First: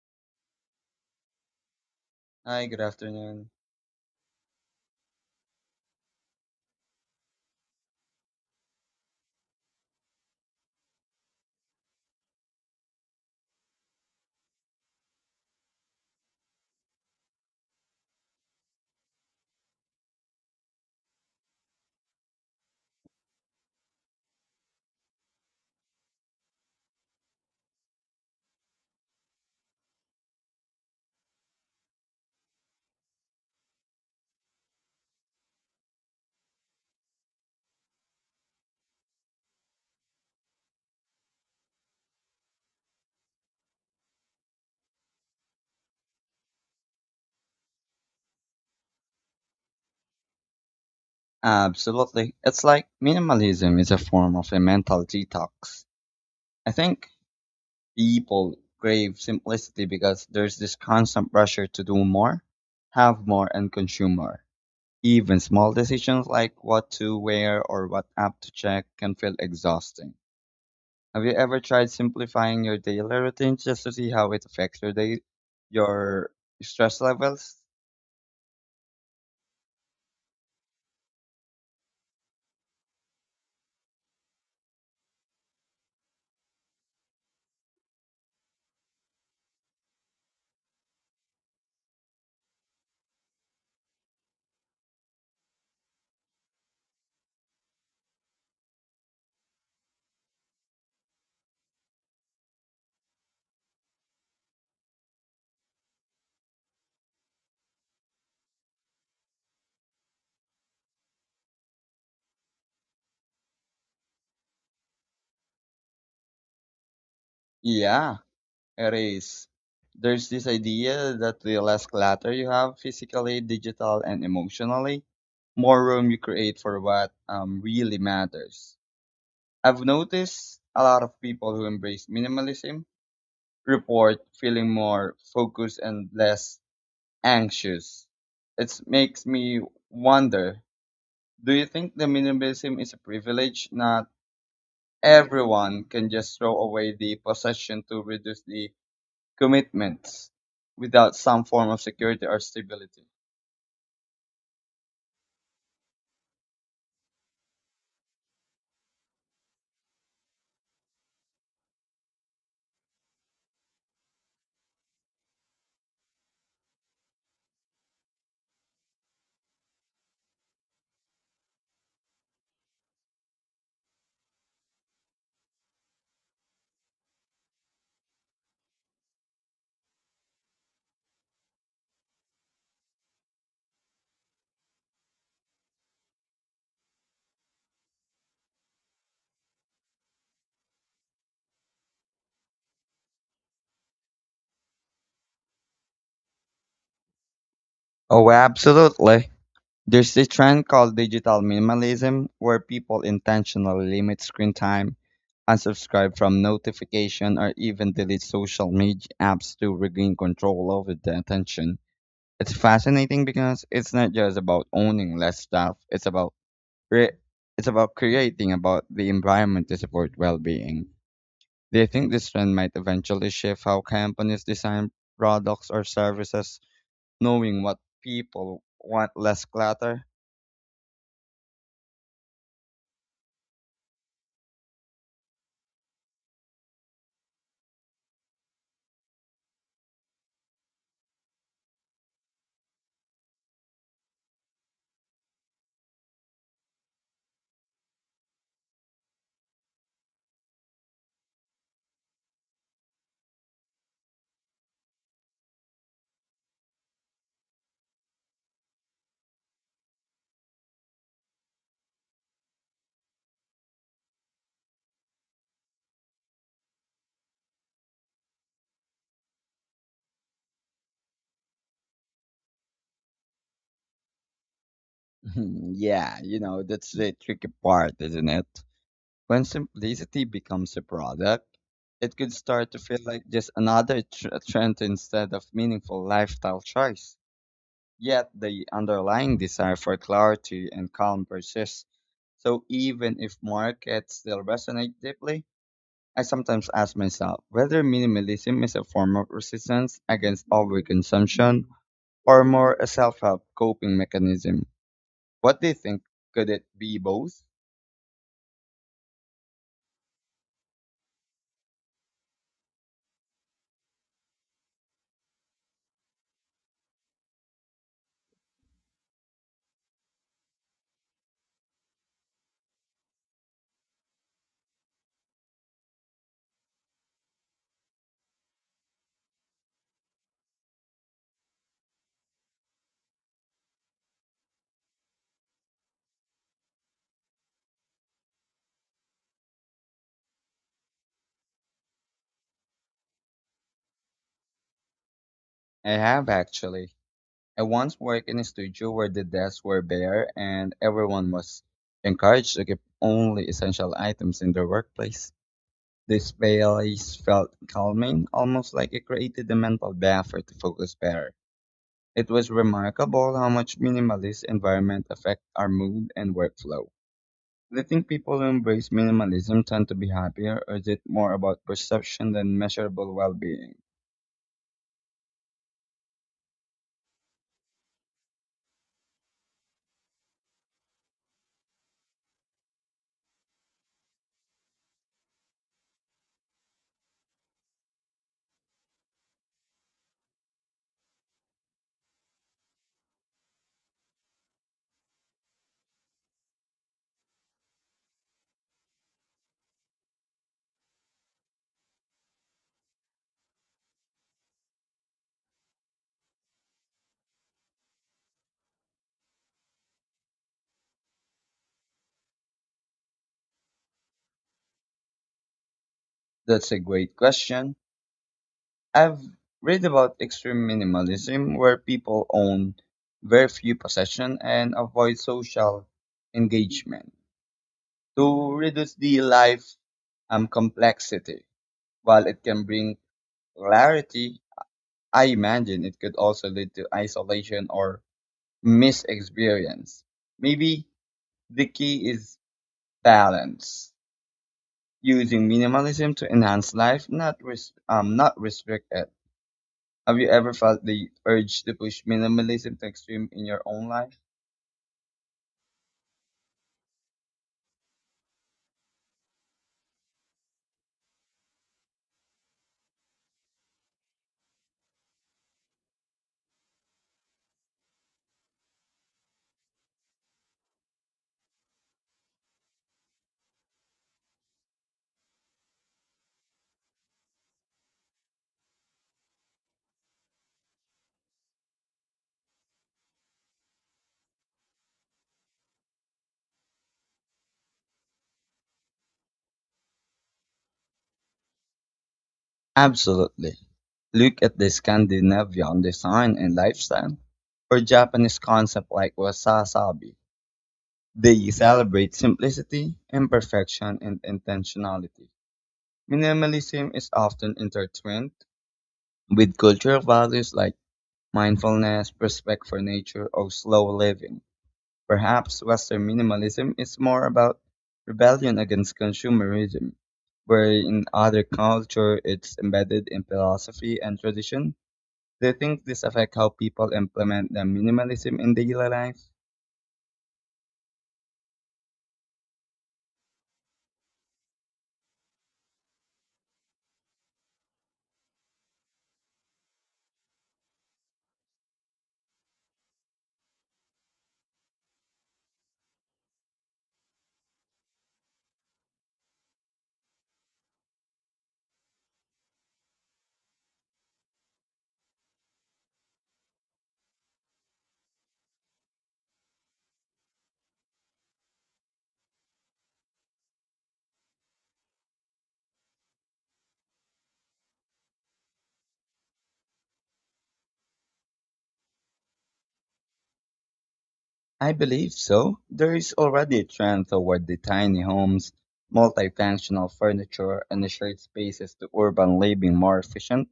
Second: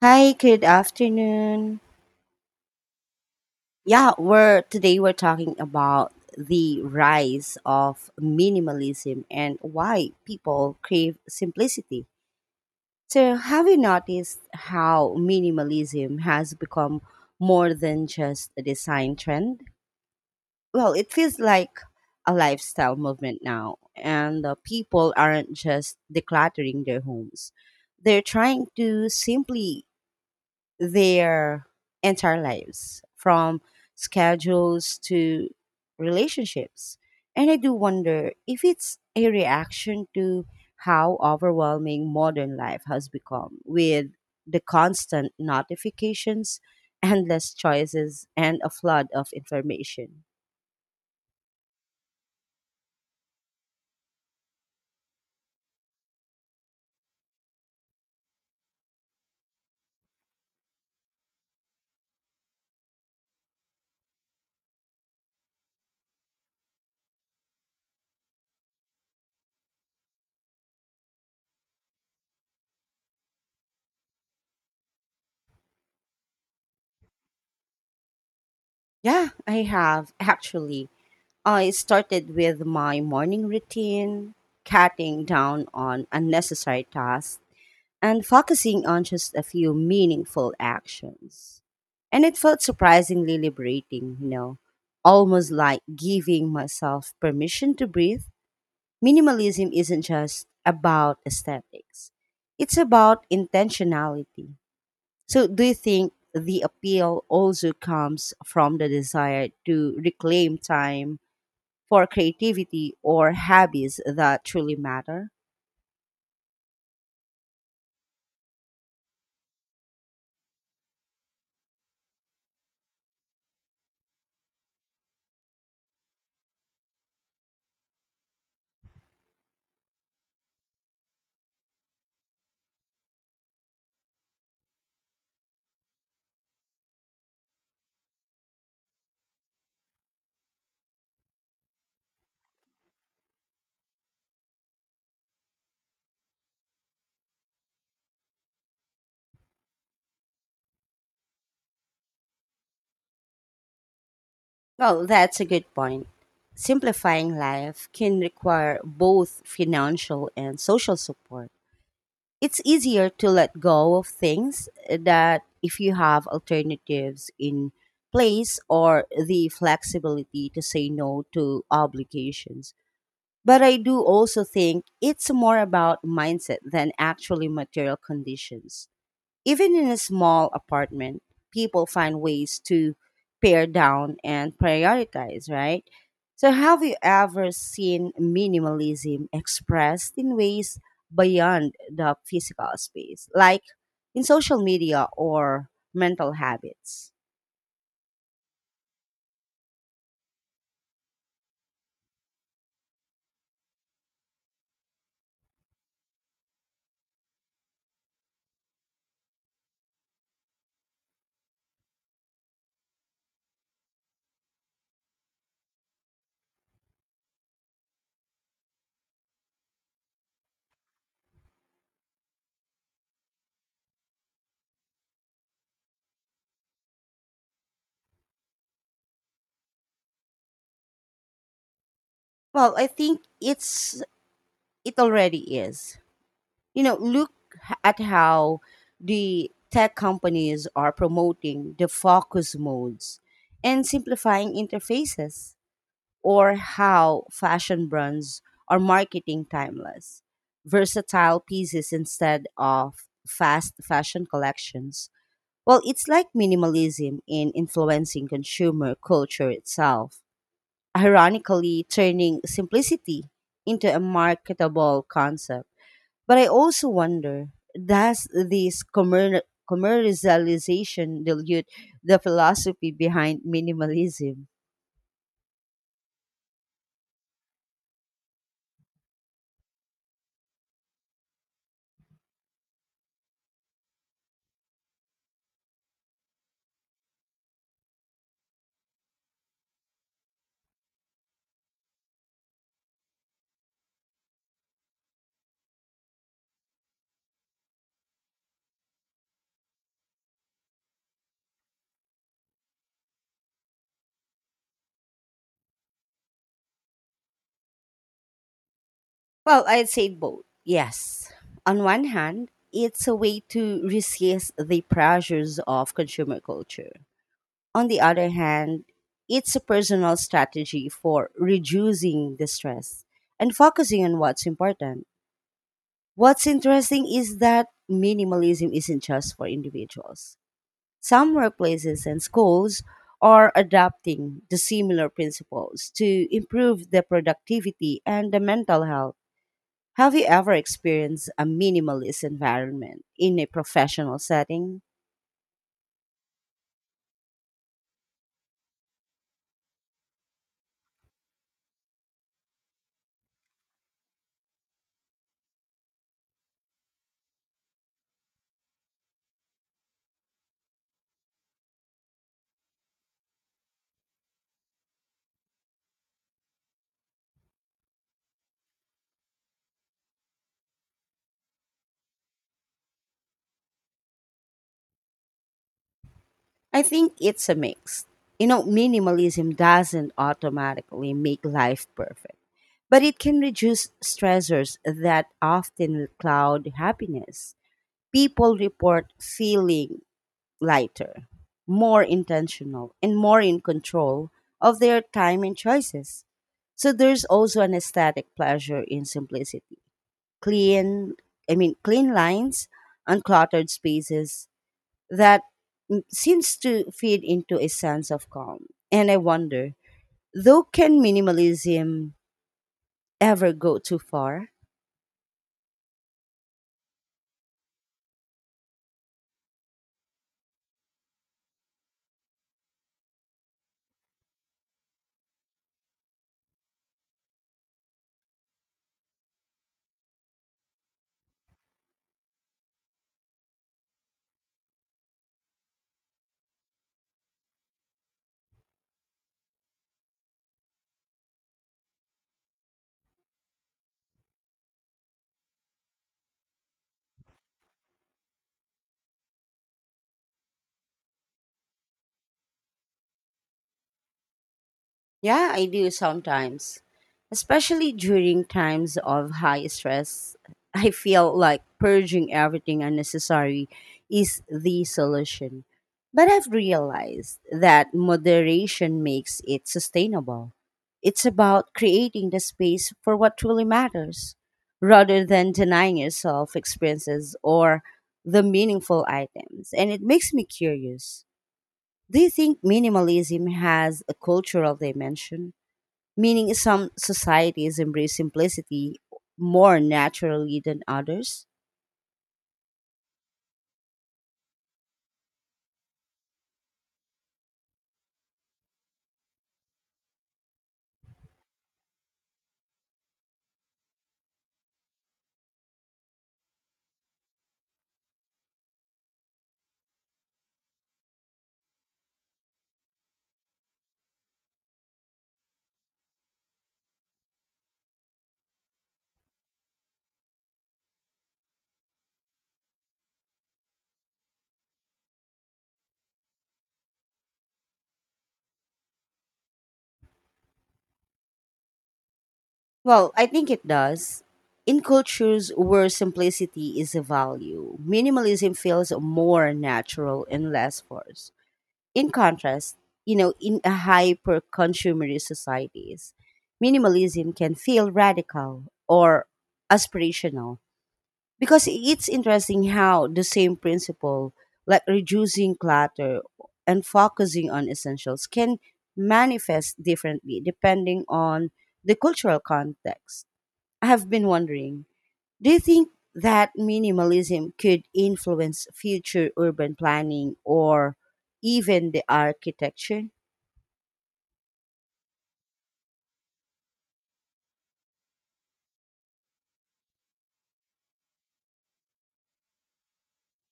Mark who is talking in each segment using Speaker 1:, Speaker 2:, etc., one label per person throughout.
Speaker 1: Hi, good afternoon.
Speaker 2: Hi, good afternoon.
Speaker 1: Yeah, we're today we're talking about the rise of minimalism and why people crave simplicity. So, have you noticed how minimalism has become more than just a design trend? Well, it feels like a lifestyle movement now, and people aren't just decluttering their homes. They're trying to simply their entire lives from schedules to relationships. And I do wonder if it's a reaction to how overwhelming modern life has become with the constant notifications, endless choices, and a flood of information.
Speaker 2: Absolutely. It's like minimalism is a form of a mental detox. I think people crave simplicity because there's this constant pressure to do more, have more, and consume more. Even small decisions like what to wear or what app to check can feel exhausting. Have you ever tried simplifying your daily routine just to see how it affects your day, your stress levels?
Speaker 1: Yeah, I have actually. I started with my morning routine, cutting down on unnecessary tasks and focusing on just a few meaningful actions. And it felt surprisingly liberating, you know, almost like giving myself permission to breathe. Minimalism isn't just about aesthetics, it's about intentionality. So, do you think the appeal also comes from the desire to reclaim time for creativity or hobbies that truly matter?
Speaker 2: Yeah. Erase. There's this idea that the less clutter you have physically, digital, and emotionally, more room you create for what really matters. I've noticed a lot of people who embrace minimalism report feeling more focused and less anxious. It makes me wonder, do you think the minimalism is a privilege? Not everyone can just throw away the possession to reduce the commitments without some form of security or stability.
Speaker 1: Well, that's a good point. Simplifying life can require both financial and social support. It's easier to let go of things that if you have alternatives in place or the flexibility to say no to obligations. But I do also think it's more about mindset than actually material conditions. Even in a small apartment, people find ways to pare down and prioritize, right? So, have you ever seen minimalism expressed in ways beyond the physical space, like in social media or mental habits?
Speaker 2: Oh, absolutely. There's this trend called digital minimalism where people intentionally limit screen time, unsubscribe from notification, or even delete social media apps to regain control over their attention. It's fascinating because it's not just about owning less stuff, it's about re- it's about creating about the environment to support well-being. Do you think this trend might eventually shift how companies design products or services, knowing what people want less clutter?
Speaker 1: Well, I think it's it already is. You know, look at how the tech companies are promoting the focus modes and simplifying interfaces, or how fashion brands are marketing timeless, versatile pieces instead of fast fashion collections. Well, it's like minimalism in influencing consumer culture itself, ironically turning simplicity into a marketable concept. But I also wonder, does this commercialization dilute the philosophy behind minimalism?
Speaker 2: Hmm, yeah, you know, that's the tricky part, isn't it? When simplicity becomes a product, it could start to feel like just another trend instead of meaningful lifestyle choice. Yet the underlying desire for clarity and calm persists. So even if markets still resonate deeply, I sometimes ask myself whether minimalism is a form of resistance against overconsumption or more a self help coping mechanism. What do you think? Could it be both?
Speaker 1: Well, I'd say both. Yes. On one hand, it's a way to resist the pressures of consumer culture. On the other hand, it's a personal strategy for reducing the stress and focusing on what's important. What's interesting is that minimalism isn't just for individuals. Some workplaces and schools are adopting the similar principles to improve the productivity and the mental health. Have you ever experienced a minimalist environment in a professional setting?
Speaker 2: I have actually. I once worked in a studio where the desks were bare and everyone was encouraged to keep only essential items in their workplace. The space felt calming, almost like it created a mental bath to focus better. It was remarkable how much minimalist environment affect our mood and workflow. Do you think people who embrace minimalism tend to be happier, or is it more about perception than measurable well-being?
Speaker 1: I think it's a mix. You know, minimalism doesn't automatically make life perfect, but it can reduce stressors that often cloud happiness. People report feeling lighter, more intentional, and more in control of their time and choices. So there's also an aesthetic pleasure in simplicity. Clean, clean lines, uncluttered spaces that seems to feed into a sense of calm. And I wonder, though, can minimalism ever go too far?
Speaker 2: That's a great question. I've read about extreme minimalism, where people own very few possessions and avoid social engagement to reduce the life complexity. While it can bring clarity, I imagine it could also lead to isolation or misexperience. Maybe the key is balance, using minimalism to enhance life, not not restrict it. Have you ever felt the urge to push minimalism to extreme in your own life?
Speaker 1: Yeah, I do sometimes. Especially during times of high stress, I feel like purging everything unnecessary is the solution. But I've realized that moderation makes it sustainable. It's about creating the space for what truly matters rather than denying yourself experiences or the meaningful items. And it makes me curious. Do you think minimalism has a cultural dimension, meaning some societies embrace simplicity more naturally than others?
Speaker 2: Absolutely. Look at the Scandinavian design and lifestyle, or Japanese concept like wasasabi. They celebrate simplicity, imperfection, and intentionality. Minimalism is often intertwined with cultural values like mindfulness, respect for nature, or slow living. Perhaps Western minimalism is more about rebellion against consumerism, where in other culture it's embedded in philosophy and tradition. Do you think this affects how people implement the minimalism in daily life?
Speaker 1: Well, I think it does. In cultures where simplicity is a value, minimalism feels more natural and less forced. In contrast, you know, in a hyper consumerist societies, minimalism can feel radical or aspirational, because it's interesting how the same principle like reducing clutter and focusing on essentials can manifest differently depending on the cultural context. I have been wondering, do you think that minimalism could influence future urban planning or even the architecture?
Speaker 2: I believe so. There is already a trend toward the tiny homes, multifunctional furniture, and shared spaces to urban living more efficient.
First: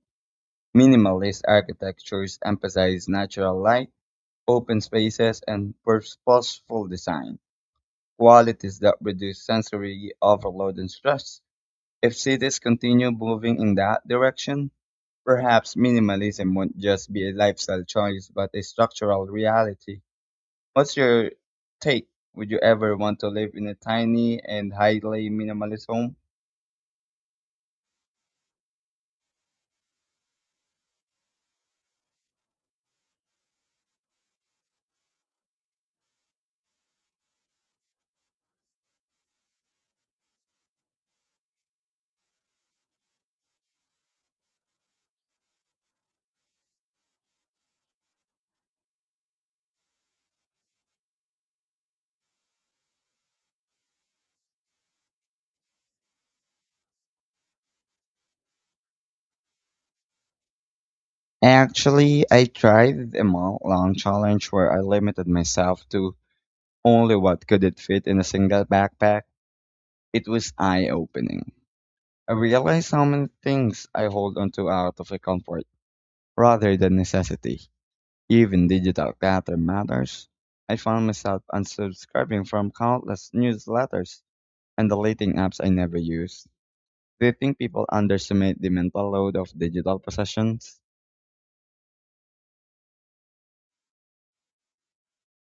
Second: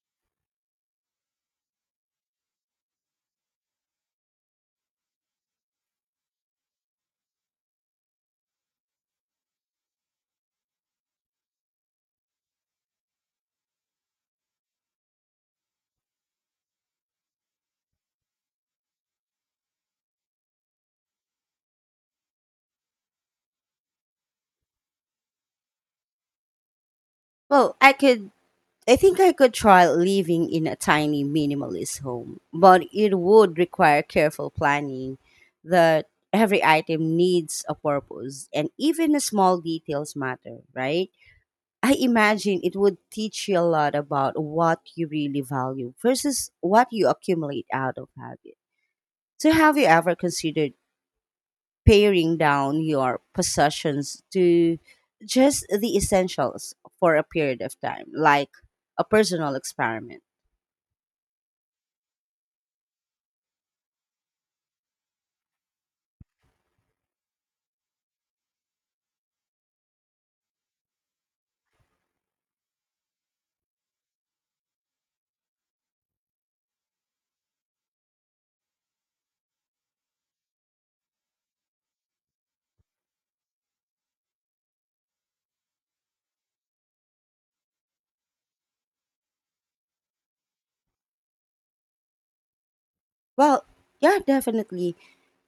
Speaker 2: Minimalist architectures emphasize natural light, open spaces, and purposeful design, qualities that reduce sensory overload and stress. If cities continue moving in that direction, perhaps minimalism won't just be a lifestyle choice, but a structural reality. What's your take? Would you ever want to live in a tiny and highly minimalist home?
Speaker 1: Well, I think I could try living in a tiny minimalist home, but it would require careful planning, that every item needs a purpose and even the small details matter, right? I imagine it would teach you a lot about what you really value versus what you accumulate out of habit. So, have you ever considered paring down your possessions to just the essentials for a period of time, like a personal experiment?
Speaker 2: Actually, I tried a month long challenge where I limited myself to only what could it fit in a single backpack. It was eye opening. I realized how many things I hold onto out of a comfort rather than necessity. Even digital clutter matters. I found myself unsubscribing from countless newsletters and deleting apps I never used. Do you think people underestimate the mental load of digital possessions?
Speaker 1: Well, yeah, definitely.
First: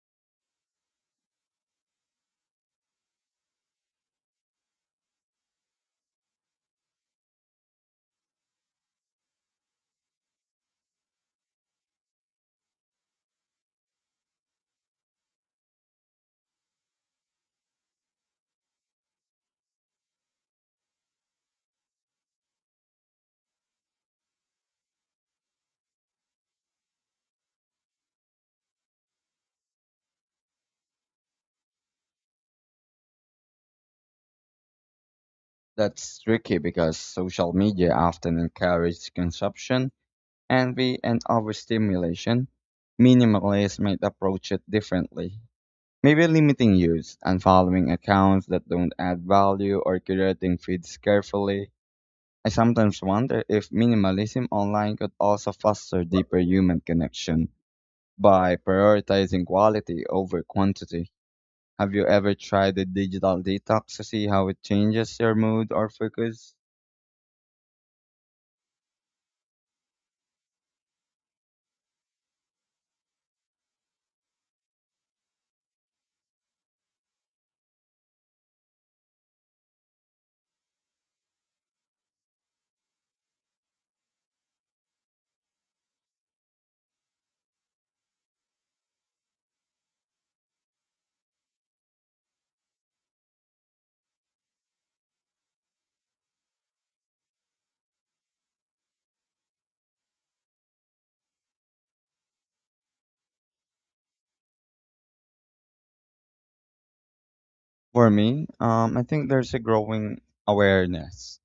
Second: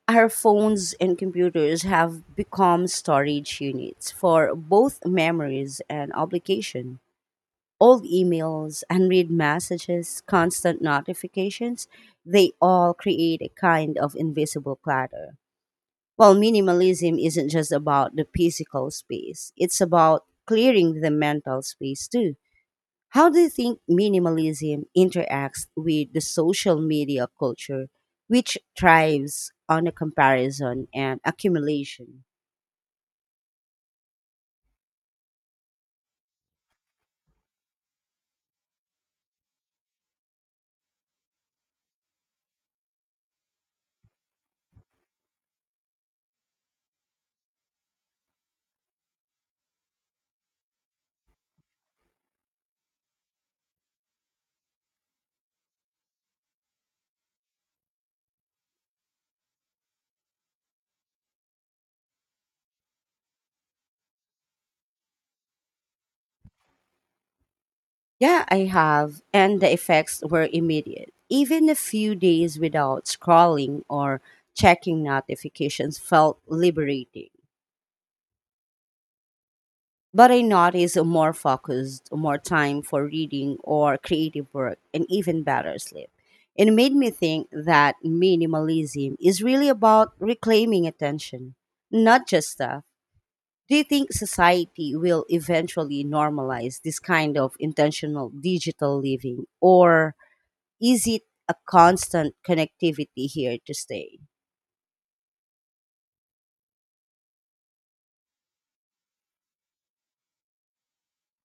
Speaker 1: Our phones and computers have become storage units for both memories and obligation. Old emails, unread messages, constant notifications, they all create a kind of invisible clutter. While minimalism isn't just about the physical space, it's about clearing the mental space too. How do you think minimalism interacts with the social media culture, which thrives on a comparison and accumulation?
Speaker 2: That's tricky because social media often encourages consumption, envy, and overstimulation. Minimalists might approach it differently. Maybe limiting use, unfollowing accounts that don't add value, or curating feeds carefully. I sometimes wonder if minimalism online could also foster deeper human connection by prioritizing quality over quantity. Have you ever tried a digital detox to see how it changes your mood or focus?
Speaker 1: Yeah, I have, and the effects were immediate. Even a few days without scrolling or checking notifications felt liberating. But I notice a more focused, more time for reading or creative work, and even better sleep. It made me think that minimalism is really about reclaiming attention, not just stuff. Do you think society will eventually normalize this kind of intentional digital living, or is it a constant connectivity here to stay?
Speaker 2: For me, I think there's a growing awareness,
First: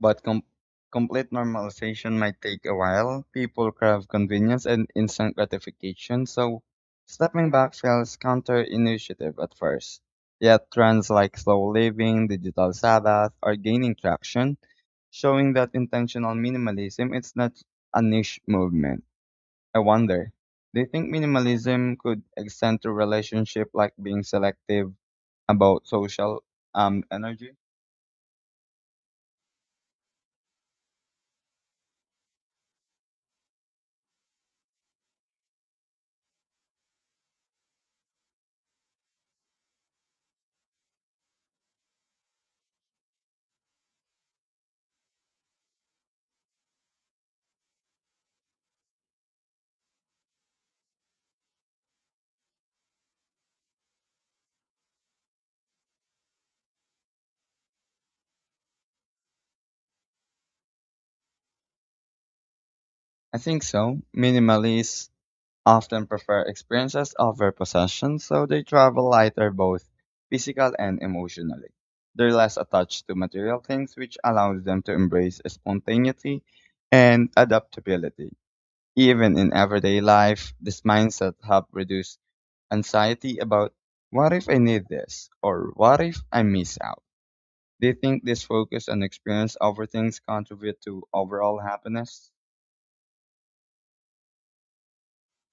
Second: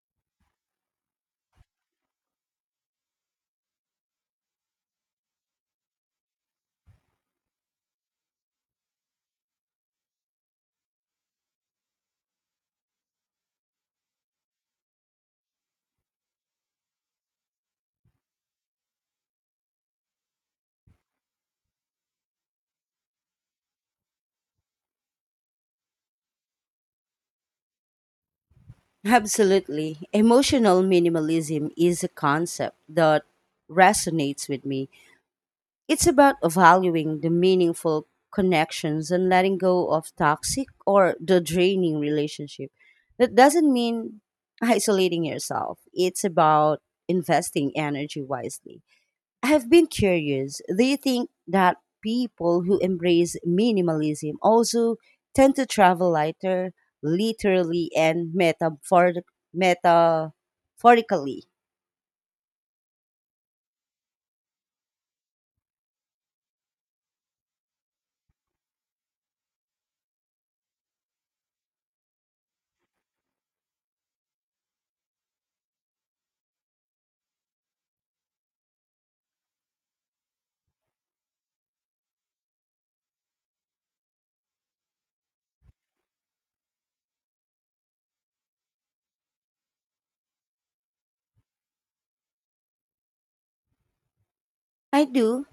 Speaker 2: but complete normalization might take a while. People crave convenience and instant gratification, so stepping back feels counterintuitive at first. Yet trends like slow living, digital Sabbath are gaining traction, showing that intentional minimalism is not a niche movement. I wonder, do you think minimalism could extend to relationship like being selective about social energy?
Speaker 1: Absolutely. Emotional minimalism is a concept that resonates with me. It's about valuing the meaningful connections and letting go of toxic or the draining relationship. That doesn't mean isolating yourself. It's about investing energy wisely. I have been curious, do you think that people who embrace minimalism also tend to travel lighter, literally and metaphorically?
Speaker 2: I think so. Minimalists often prefer experiences over possessions, so they travel lighter both physical and emotionally. They're less attached to material things, which allows them to embrace spontaneity and adaptability. Even in everyday life, this mindset helps reduce anxiety about what if I need this or what if I miss out. Do you think this focus on experience over things contribute to overall happiness?
Speaker 1: I do,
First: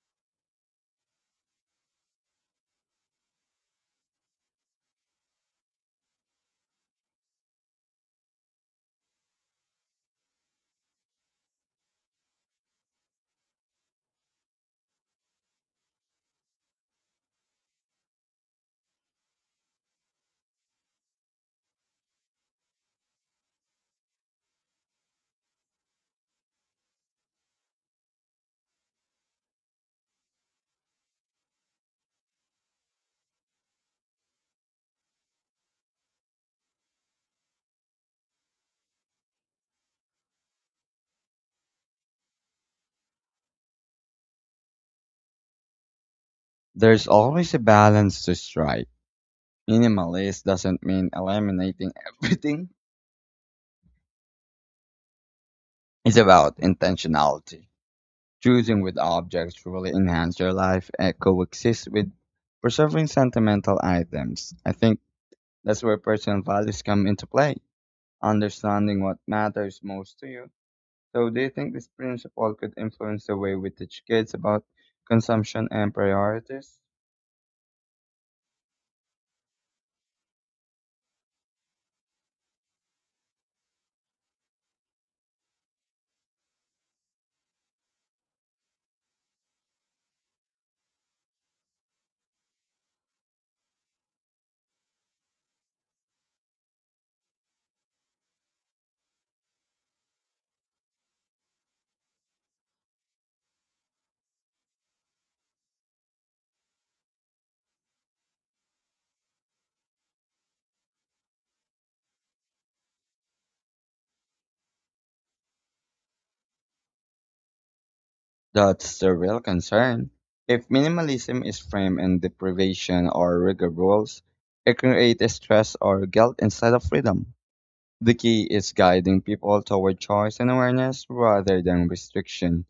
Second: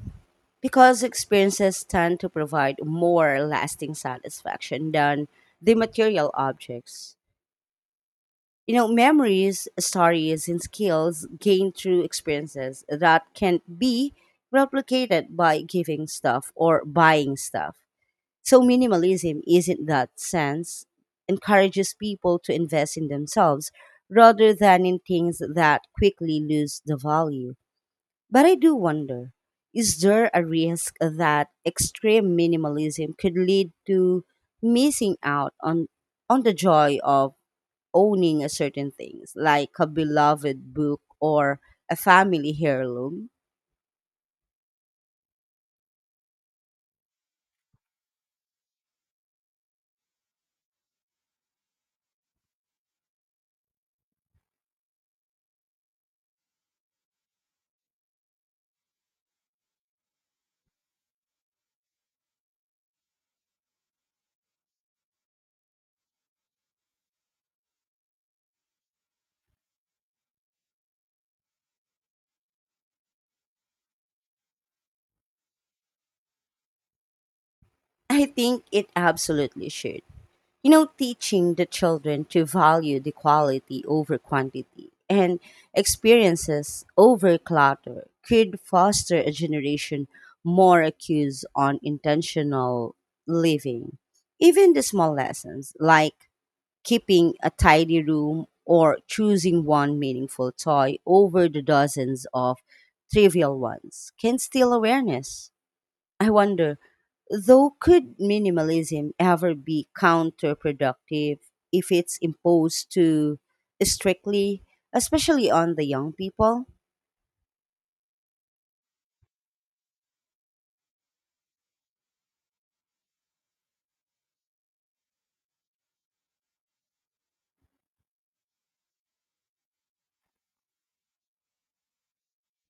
Speaker 1: because experiences tend to provide more lasting satisfaction than the material objects. You know, memories, stories, and skills gained through experiences that can't be replicated by giving stuff or buying stuff. So, minimalism is, in that sense, encourages people to invest in themselves rather than in things that quickly lose the value. But I do wonder, is there a risk that extreme minimalism could lead to missing out on the joy of owning a certain things, like a beloved book or a family heirloom?
Speaker 2: There's always a balance to strike. Minimalist doesn't mean eliminating everything. It's about intentionality. Choosing with objects truly enhance your life and coexist with preserving sentimental items. I think that's where personal values come into play. Understanding what matters most to you. So, do you think this principle could influence the way we teach kids about consumption and priorities?
Speaker 1: I think it absolutely should. You know, teaching the children to value the quality over quantity and experiences over clutter could foster a generation more accused on intentional living. Even the small lessons like keeping a tidy room or choosing one meaningful toy over the dozens of trivial ones can steal awareness. I wonder, though, could minimalism ever be counterproductive if it's imposed too strictly, especially on the young people?
Speaker 2: That's the real concern. If minimalism is framed in deprivation or rigid rules, it creates stress or guilt instead of freedom. The key is guiding people toward choice and awareness rather than restriction.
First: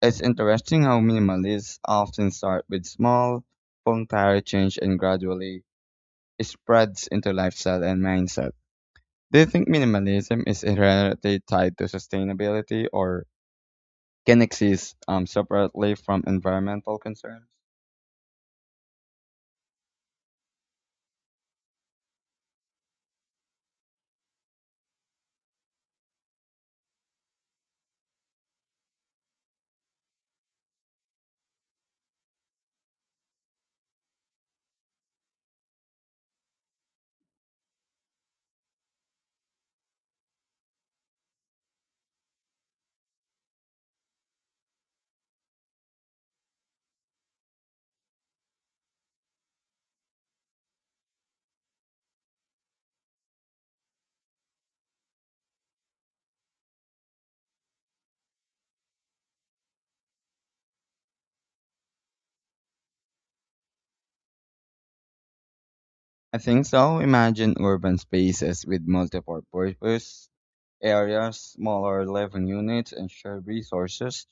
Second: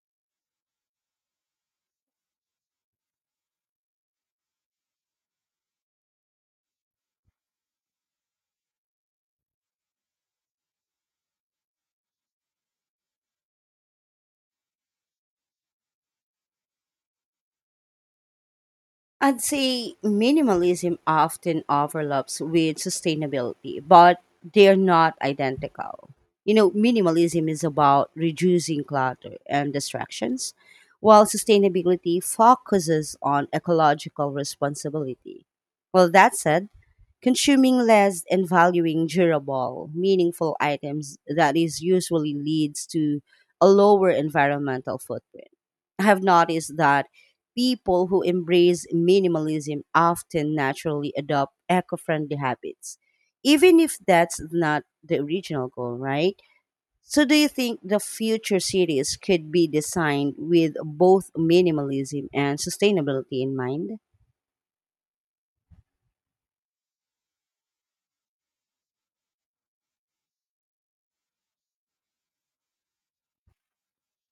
Speaker 2: It's interesting how minimalists often start with small, voluntary change and gradually spreads into lifestyle and mindset. Do you think minimalism is inherently tied to sustainability or can exist separately from environmental concerns?
Speaker 1: I'd say minimalism often overlaps with sustainability, but they're not identical. You know, minimalism is about reducing clutter and distractions, while sustainability focuses on ecological responsibility. Well, that said, consuming less and valuing durable, meaningful items that is usually leads to a lower environmental footprint. I have noticed that people who embrace minimalism often naturally adopt eco friendly habits, even if that's not the original goal, right? So, do you think the future cities could be designed with both minimalism and sustainability in mind?
Speaker 2: I think so. Imagine urban spaces with multiple purpose areas, smaller living units, and shared resources,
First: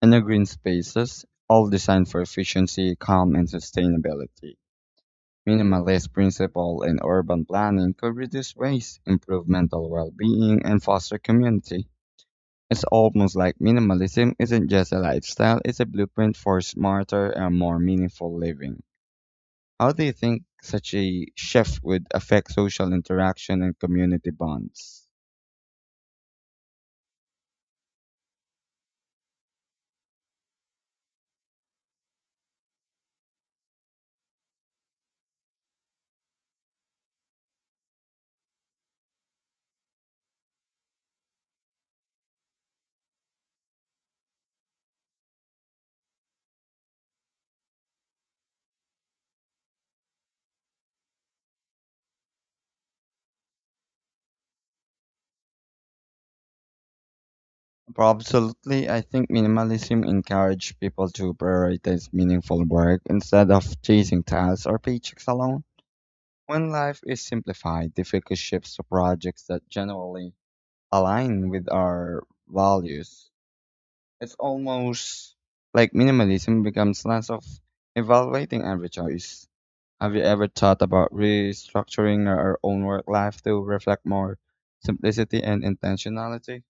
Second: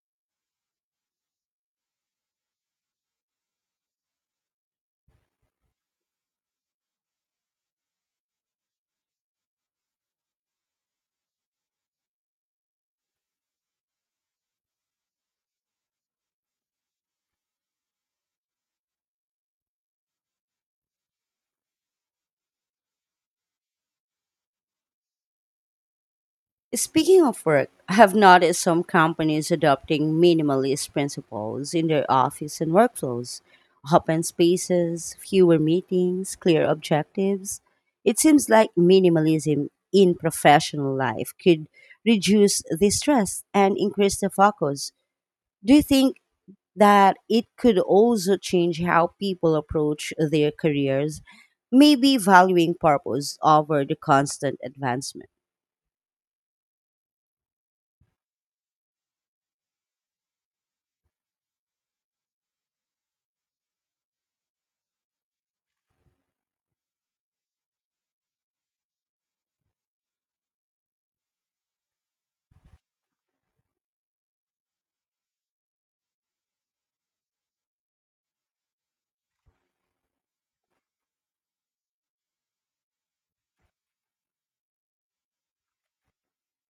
Speaker 2: and the green spaces, all designed for efficiency, calm, and sustainability. Minimalist principle in urban planning could reduce waste, improve mental well-being, and foster community. It's almost like minimalism isn't just a lifestyle, it's a blueprint for smarter and more meaningful living. How do you think such a shift would affect social interaction and community bonds?
Speaker 1: Speaking of work, I have noticed some companies adopting minimalist principles in their office and workflows. Open spaces, fewer meetings, clear objectives. It seems like minimalism in professional life could reduce the stress and increase the focus. Do you think that it could also change how people approach their careers? Maybe valuing purpose over the constant advancement.
Speaker 2: Well, absolutely. I think minimalism encourages people to prioritize meaningful work instead of chasing tasks or paychecks alone. When life is simplified, the focus shifts to projects that generally align with our values. It's almost like minimalism becomes less of evaluating every choice. Have you ever thought about restructuring our own work life to reflect more simplicity and intentionality?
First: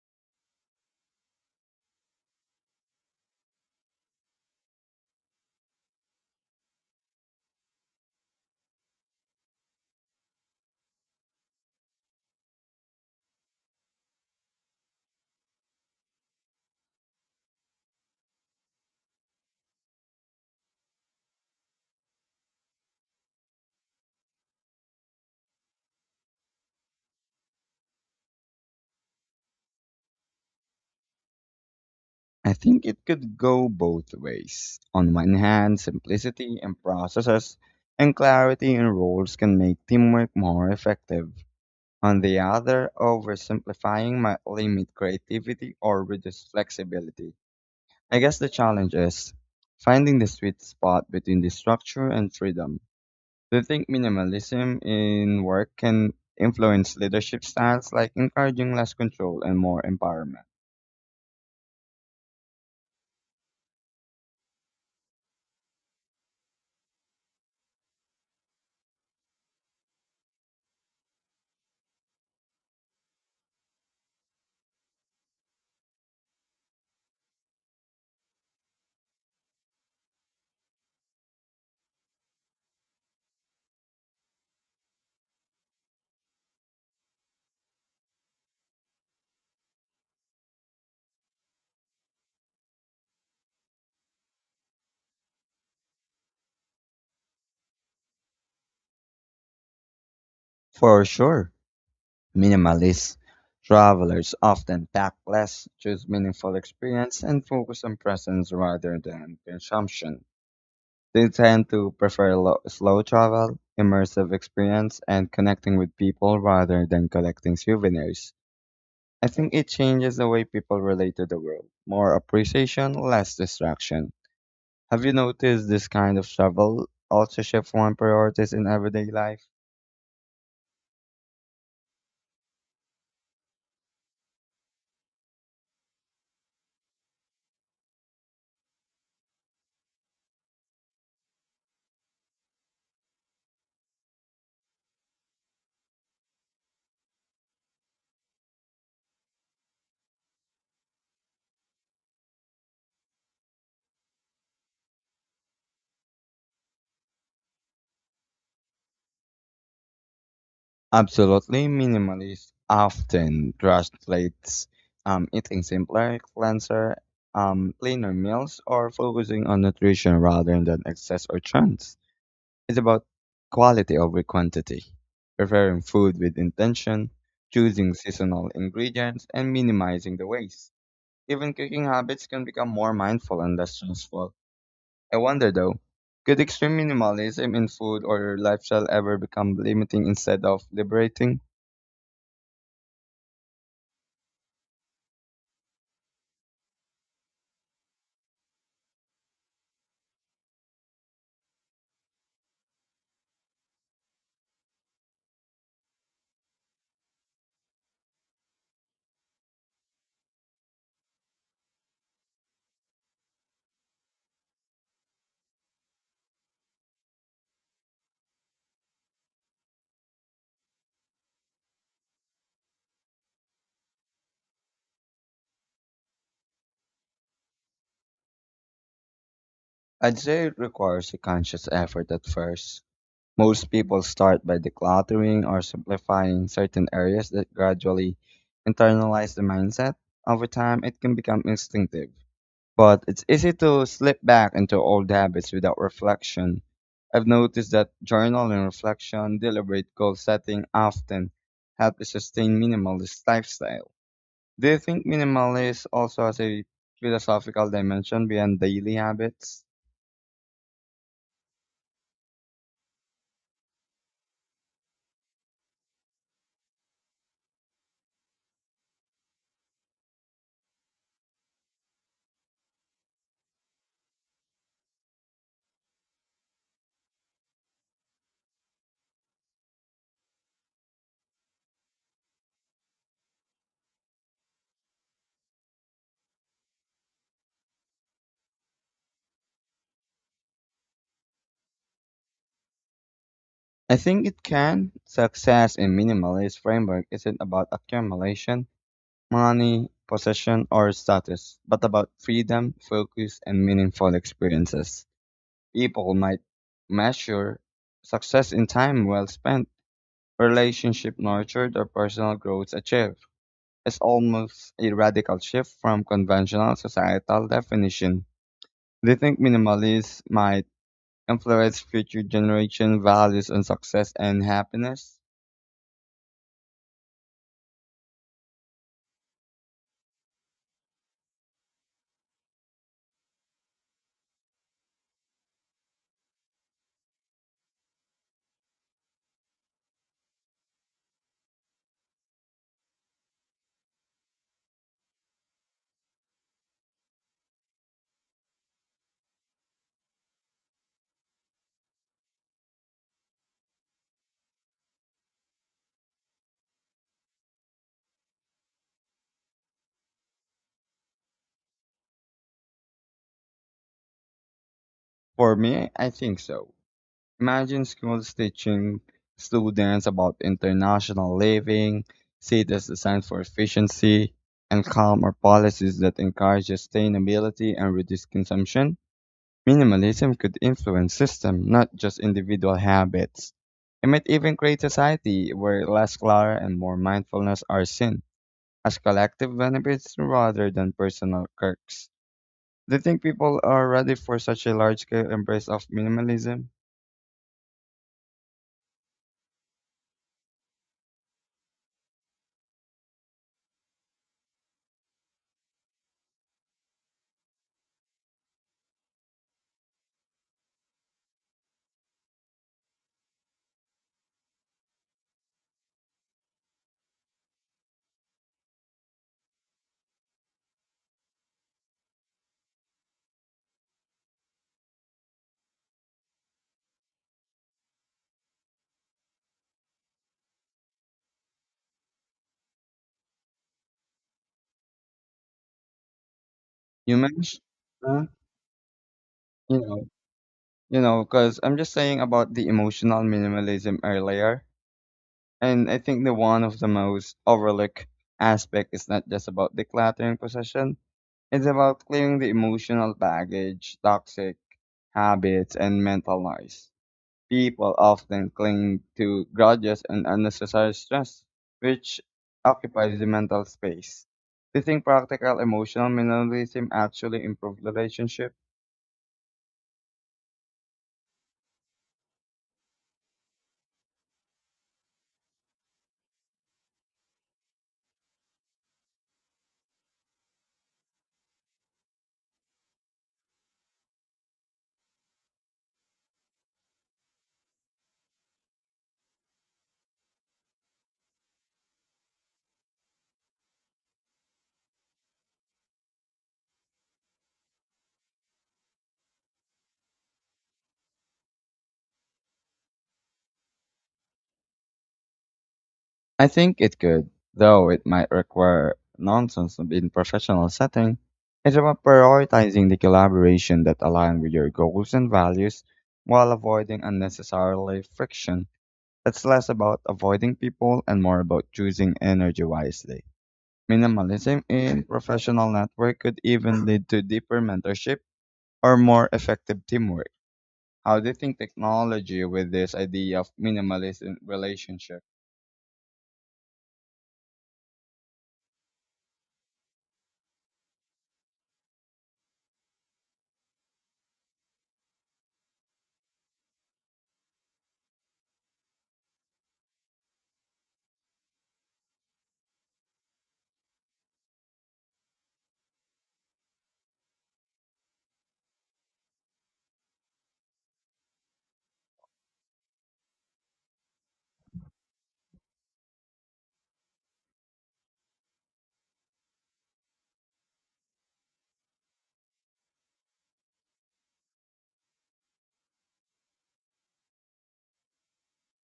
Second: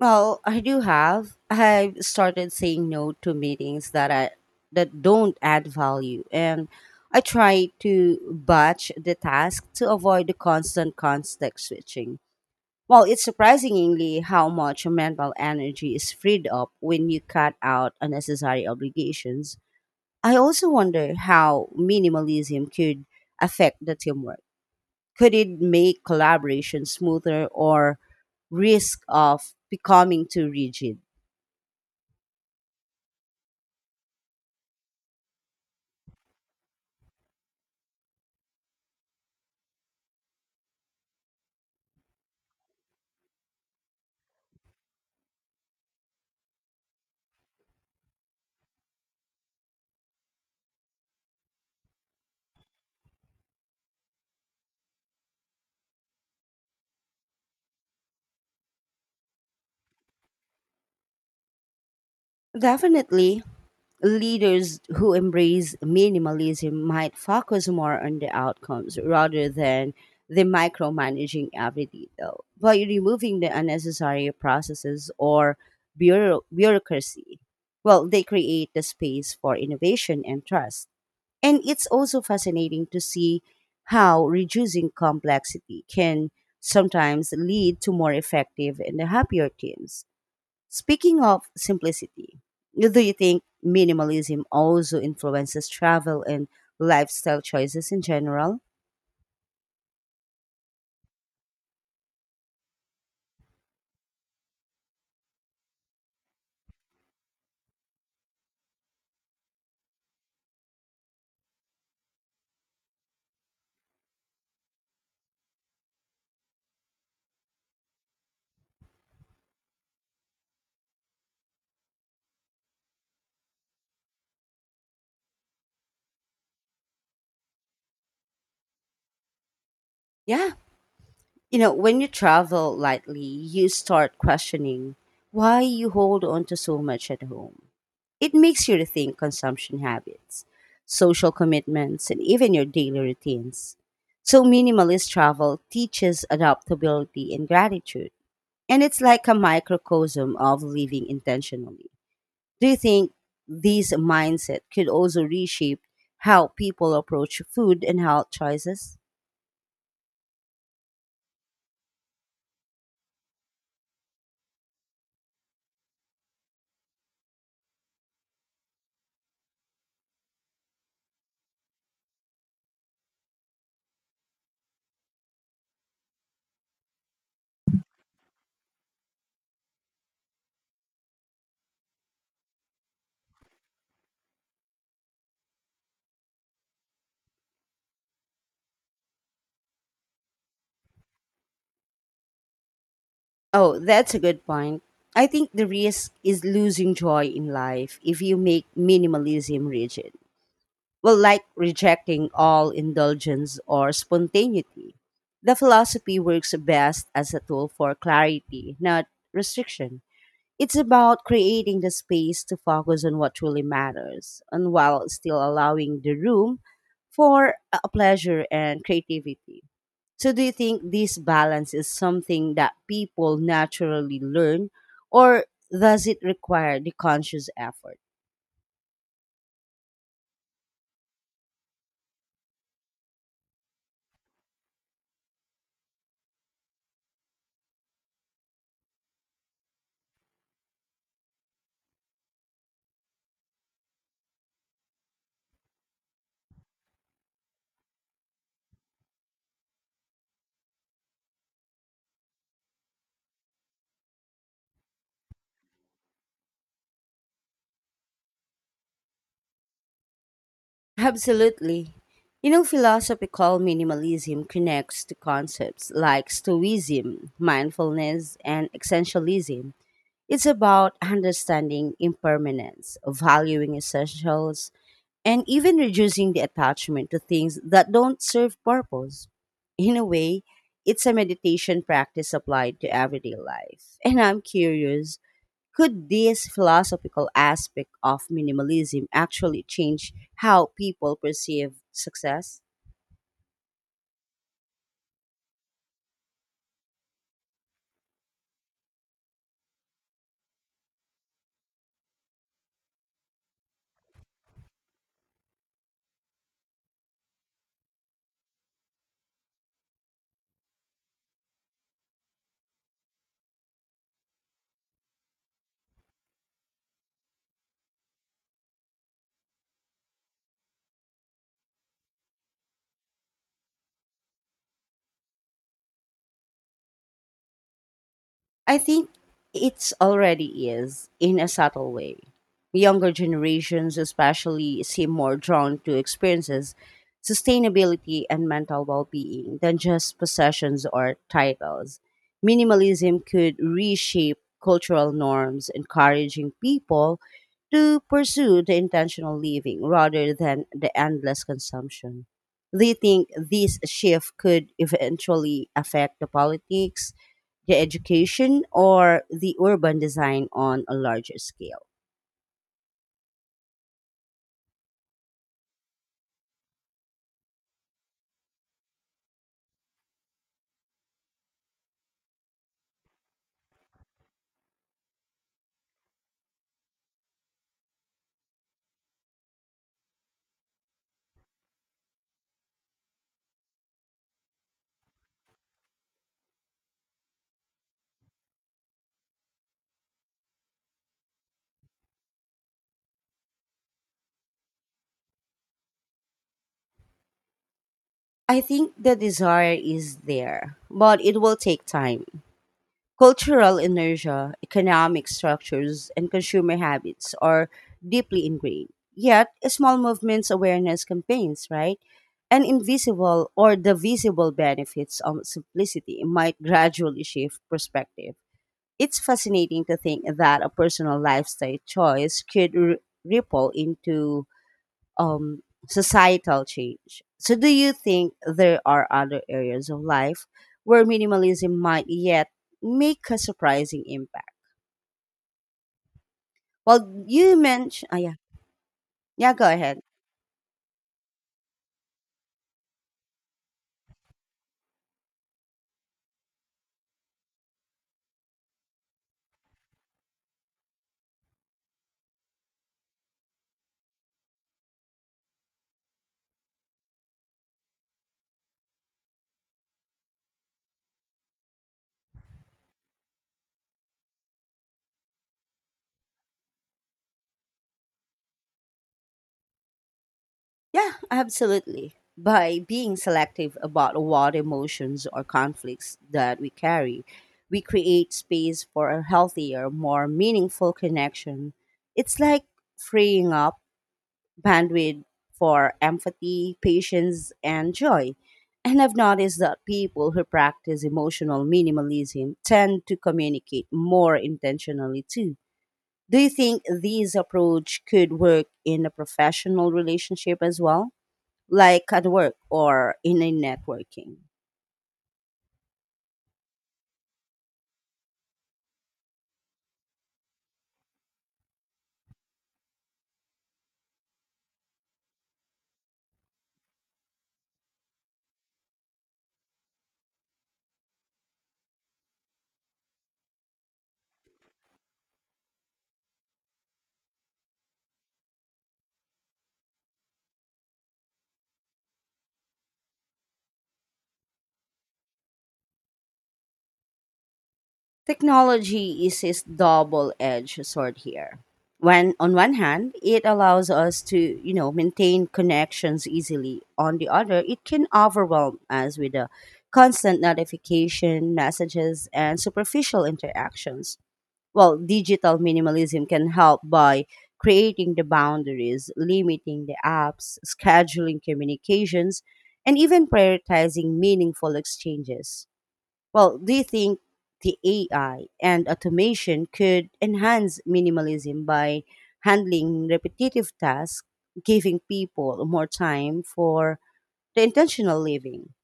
Speaker 1: Well, I do have. I've started saying no to meetings that don't add value, and I try to batch the task to avoid the constant context switching. Well, it's surprisingly how much mental energy is freed up when you cut out unnecessary obligations. I also wonder how minimalism could affect the teamwork. Could it make collaboration smoother or risk of becoming too rigid?
Speaker 2: I think it could go both ways. On one hand, simplicity in processes and clarity in roles can make teamwork more effective. On the other, oversimplifying might limit creativity or reduce flexibility. I guess the challenge is finding the sweet spot between the structure and freedom. Do you think minimalism in work can influence leadership styles like encouraging less control and more empowerment?
Speaker 1: Definitely, leaders who embrace minimalism might focus more on the outcomes rather than the micromanaging every detail by removing the unnecessary processes or bureaucracy. Well, they create the space for innovation and trust. And it's also fascinating to see how reducing complexity can sometimes lead to more effective and happier teams. Speaking of simplicity, do you think minimalism also influences travel and lifestyle choices in general?
Speaker 2: For sure. Minimalist travelers often pack less, choose meaningful experience, and focus on presence rather than consumption. They tend to prefer slow travel, immersive experience, and connecting with people rather than collecting souvenirs. I think it changes the way people relate to the world. More appreciation, less distraction. Have you noticed this kind of travel also shifts one's priorities in everyday life?
Speaker 1: Yeah. You know, when you travel lightly, you start questioning why you hold on to so much at home. It makes you rethink consumption habits, social commitments, and even your daily routines. So, minimalist travel teaches adaptability and gratitude. And it's like a microcosm of living intentionally. Do you think these mindset could also reshape how people approach food and health choices?
Speaker 2: Absolutely, minimalist often translates eating simpler, cleanser, cleaner meals, or focusing on nutrition rather than excess or trends. It's about quality over quantity, preparing food with intention, choosing seasonal ingredients, and minimizing the waste. Even cooking habits can become more mindful and less stressful. I wonder though, could extreme minimalism in food or lifestyle ever become limiting instead of liberating?
Speaker 1: Oh, that's a good point. I think the risk is losing joy in life if you make minimalism rigid. Well, like rejecting all indulgence or spontaneity. The philosophy works best as a tool for clarity, not restriction. It's about creating the space to focus on what truly matters and while still allowing the room for pleasure and creativity. So, do you think this balance is something that people naturally learn or does it require the conscious effort?
Speaker 2: I'd say it requires a conscious effort at first. Most people start by decluttering or simplifying certain areas that gradually internalize the mindset. Over time, it can become instinctive. But it's easy to slip back into old habits without reflection. I've noticed that journaling, reflection, deliberate goal setting often help to sustain minimalist lifestyle. Do you think minimalist also has a philosophical dimension beyond daily habits?
Speaker 1: Absolutely. You know, philosophical minimalism connects to concepts like Stoicism, mindfulness, and essentialism. It's about understanding impermanence, valuing essentials, and even reducing the attachment to things that don't serve purpose. In a way, it's a meditation practice applied to everyday life. And I'm curious, could this philosophical aspect of minimalism actually change how people perceive success?
Speaker 2: I think it can. Success in minimalist framework isn't about accumulation, money, possession, or status, but about freedom, focus, and meaningful experiences. People might measure success in time well spent, relationship nurtured, or personal growth achieved. It's almost a radical shift from conventional societal definition. Do you think minimalism might influence future generation values on success and happiness?
Speaker 1: I think it's already is in a subtle way. Younger generations, especially, seem more drawn to experiences, sustainability, and mental well being than just possessions or titles. Minimalism could reshape cultural norms, encouraging people to pursue the intentional living rather than the endless consumption. Do you think this shift could eventually affect the politics, the education, or the urban design on a larger scale?
Speaker 2: For me, I think so. Imagine schools teaching students about international living, cities designed for efficiency, and calmer policies that encourage sustainability and reduce consumption. Minimalism could influence system, not just individual habits. It might even create society where less clutter and more mindfulness are seen as collective benefits rather than personal quirks. Do you think people are ready for such a large-scale embrace of minimalism?
Speaker 1: I think the desire is there, but it will take time. Cultural inertia, economic structures, and consumer habits are deeply ingrained. Yet, small movements, awareness campaigns, right? And invisible or the visible benefits of simplicity might gradually shift perspective. It's fascinating to think that a personal lifestyle choice could ripple into um, societal change. So, do you think there are other areas of life where minimalism might yet make a surprising impact?
Speaker 2: You
Speaker 1: Well, you
Speaker 2: mentioned.
Speaker 1: mentioned, oh, yeah, yeah, go
Speaker 2: You
Speaker 1: ahead.
Speaker 2: know, because I'm just saying about the emotional minimalism earlier, and I think the one of the most overlooked aspect is not just about decluttering possession. It's about clearing the emotional baggage, toxic habits, and mental noise. People often cling to grudges and unnecessary stress, which occupies the mental space. Do you think practical emotional minimalism actually improves relationship?
Speaker 1: Yeah, absolutely. By being selective about what emotions or conflicts that we carry, we create space for a healthier, more meaningful connection. It's like freeing up bandwidth for empathy, patience, and joy. And I've noticed that people who practice emotional minimalism tend to communicate more intentionally too. Do you think this approach could work in a professional relationship as well, like at work or in a networking?
Speaker 2: I think it could, though it might require nonsense in professional setting. It's about prioritizing the collaboration that align with your goals and values while avoiding unnecessarily friction. It's less about avoiding people and more about choosing energy wisely. Minimalism in professional network could even lead to deeper mentorship or more effective teamwork. How do you think technology with this idea of minimalism relationship?
Speaker 1: Technology is its double-edged sword here. When on one hand, it allows us to, you know, maintain connections easily. On the other, it can overwhelm us with the constant notification, messages, and superficial interactions. Well, digital minimalism can help by creating the boundaries, limiting the apps, scheduling communications, and even prioritizing meaningful exchanges. Well, do you think the AI and automation could enhance minimalism by handling repetitive tasks, giving people more time for the intentional living?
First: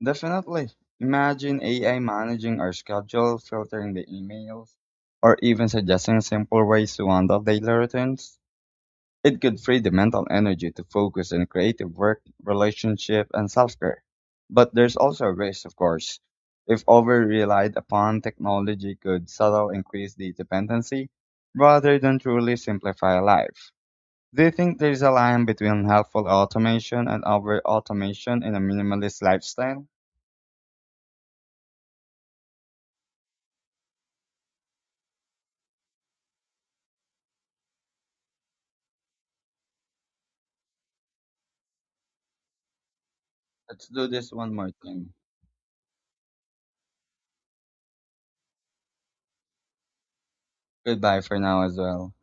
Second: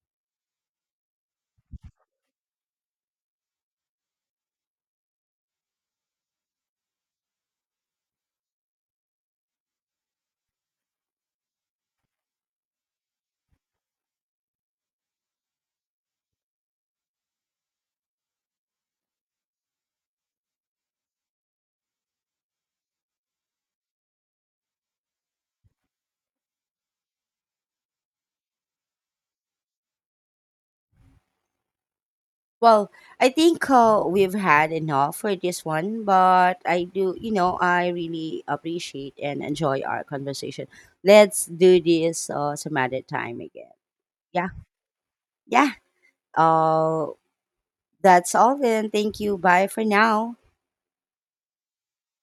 Speaker 2: Definitely. Imagine AI managing our schedule, filtering the emails, or even suggesting simple ways to handle daily routines. It could free the mental energy to focus on creative work, relationship, and self care. But there's also a risk, of course. If over relied upon, technology could subtly increase the dependency rather than truly simplify life. Do you think there's a line between helpful automation and over automation in a minimalist lifestyle?
Speaker 1: Well, I think we've had enough for this one, but I do, you know, I really appreciate and enjoy our conversation. Let's do this some other time again.
Speaker 2: Let's do this
Speaker 1: Yeah,
Speaker 2: one more time.
Speaker 1: yeah. Uh, that's all then. Thank you. Bye for now.
Speaker 2: Goodbye for now as well.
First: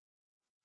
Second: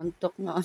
Speaker 1: Antok na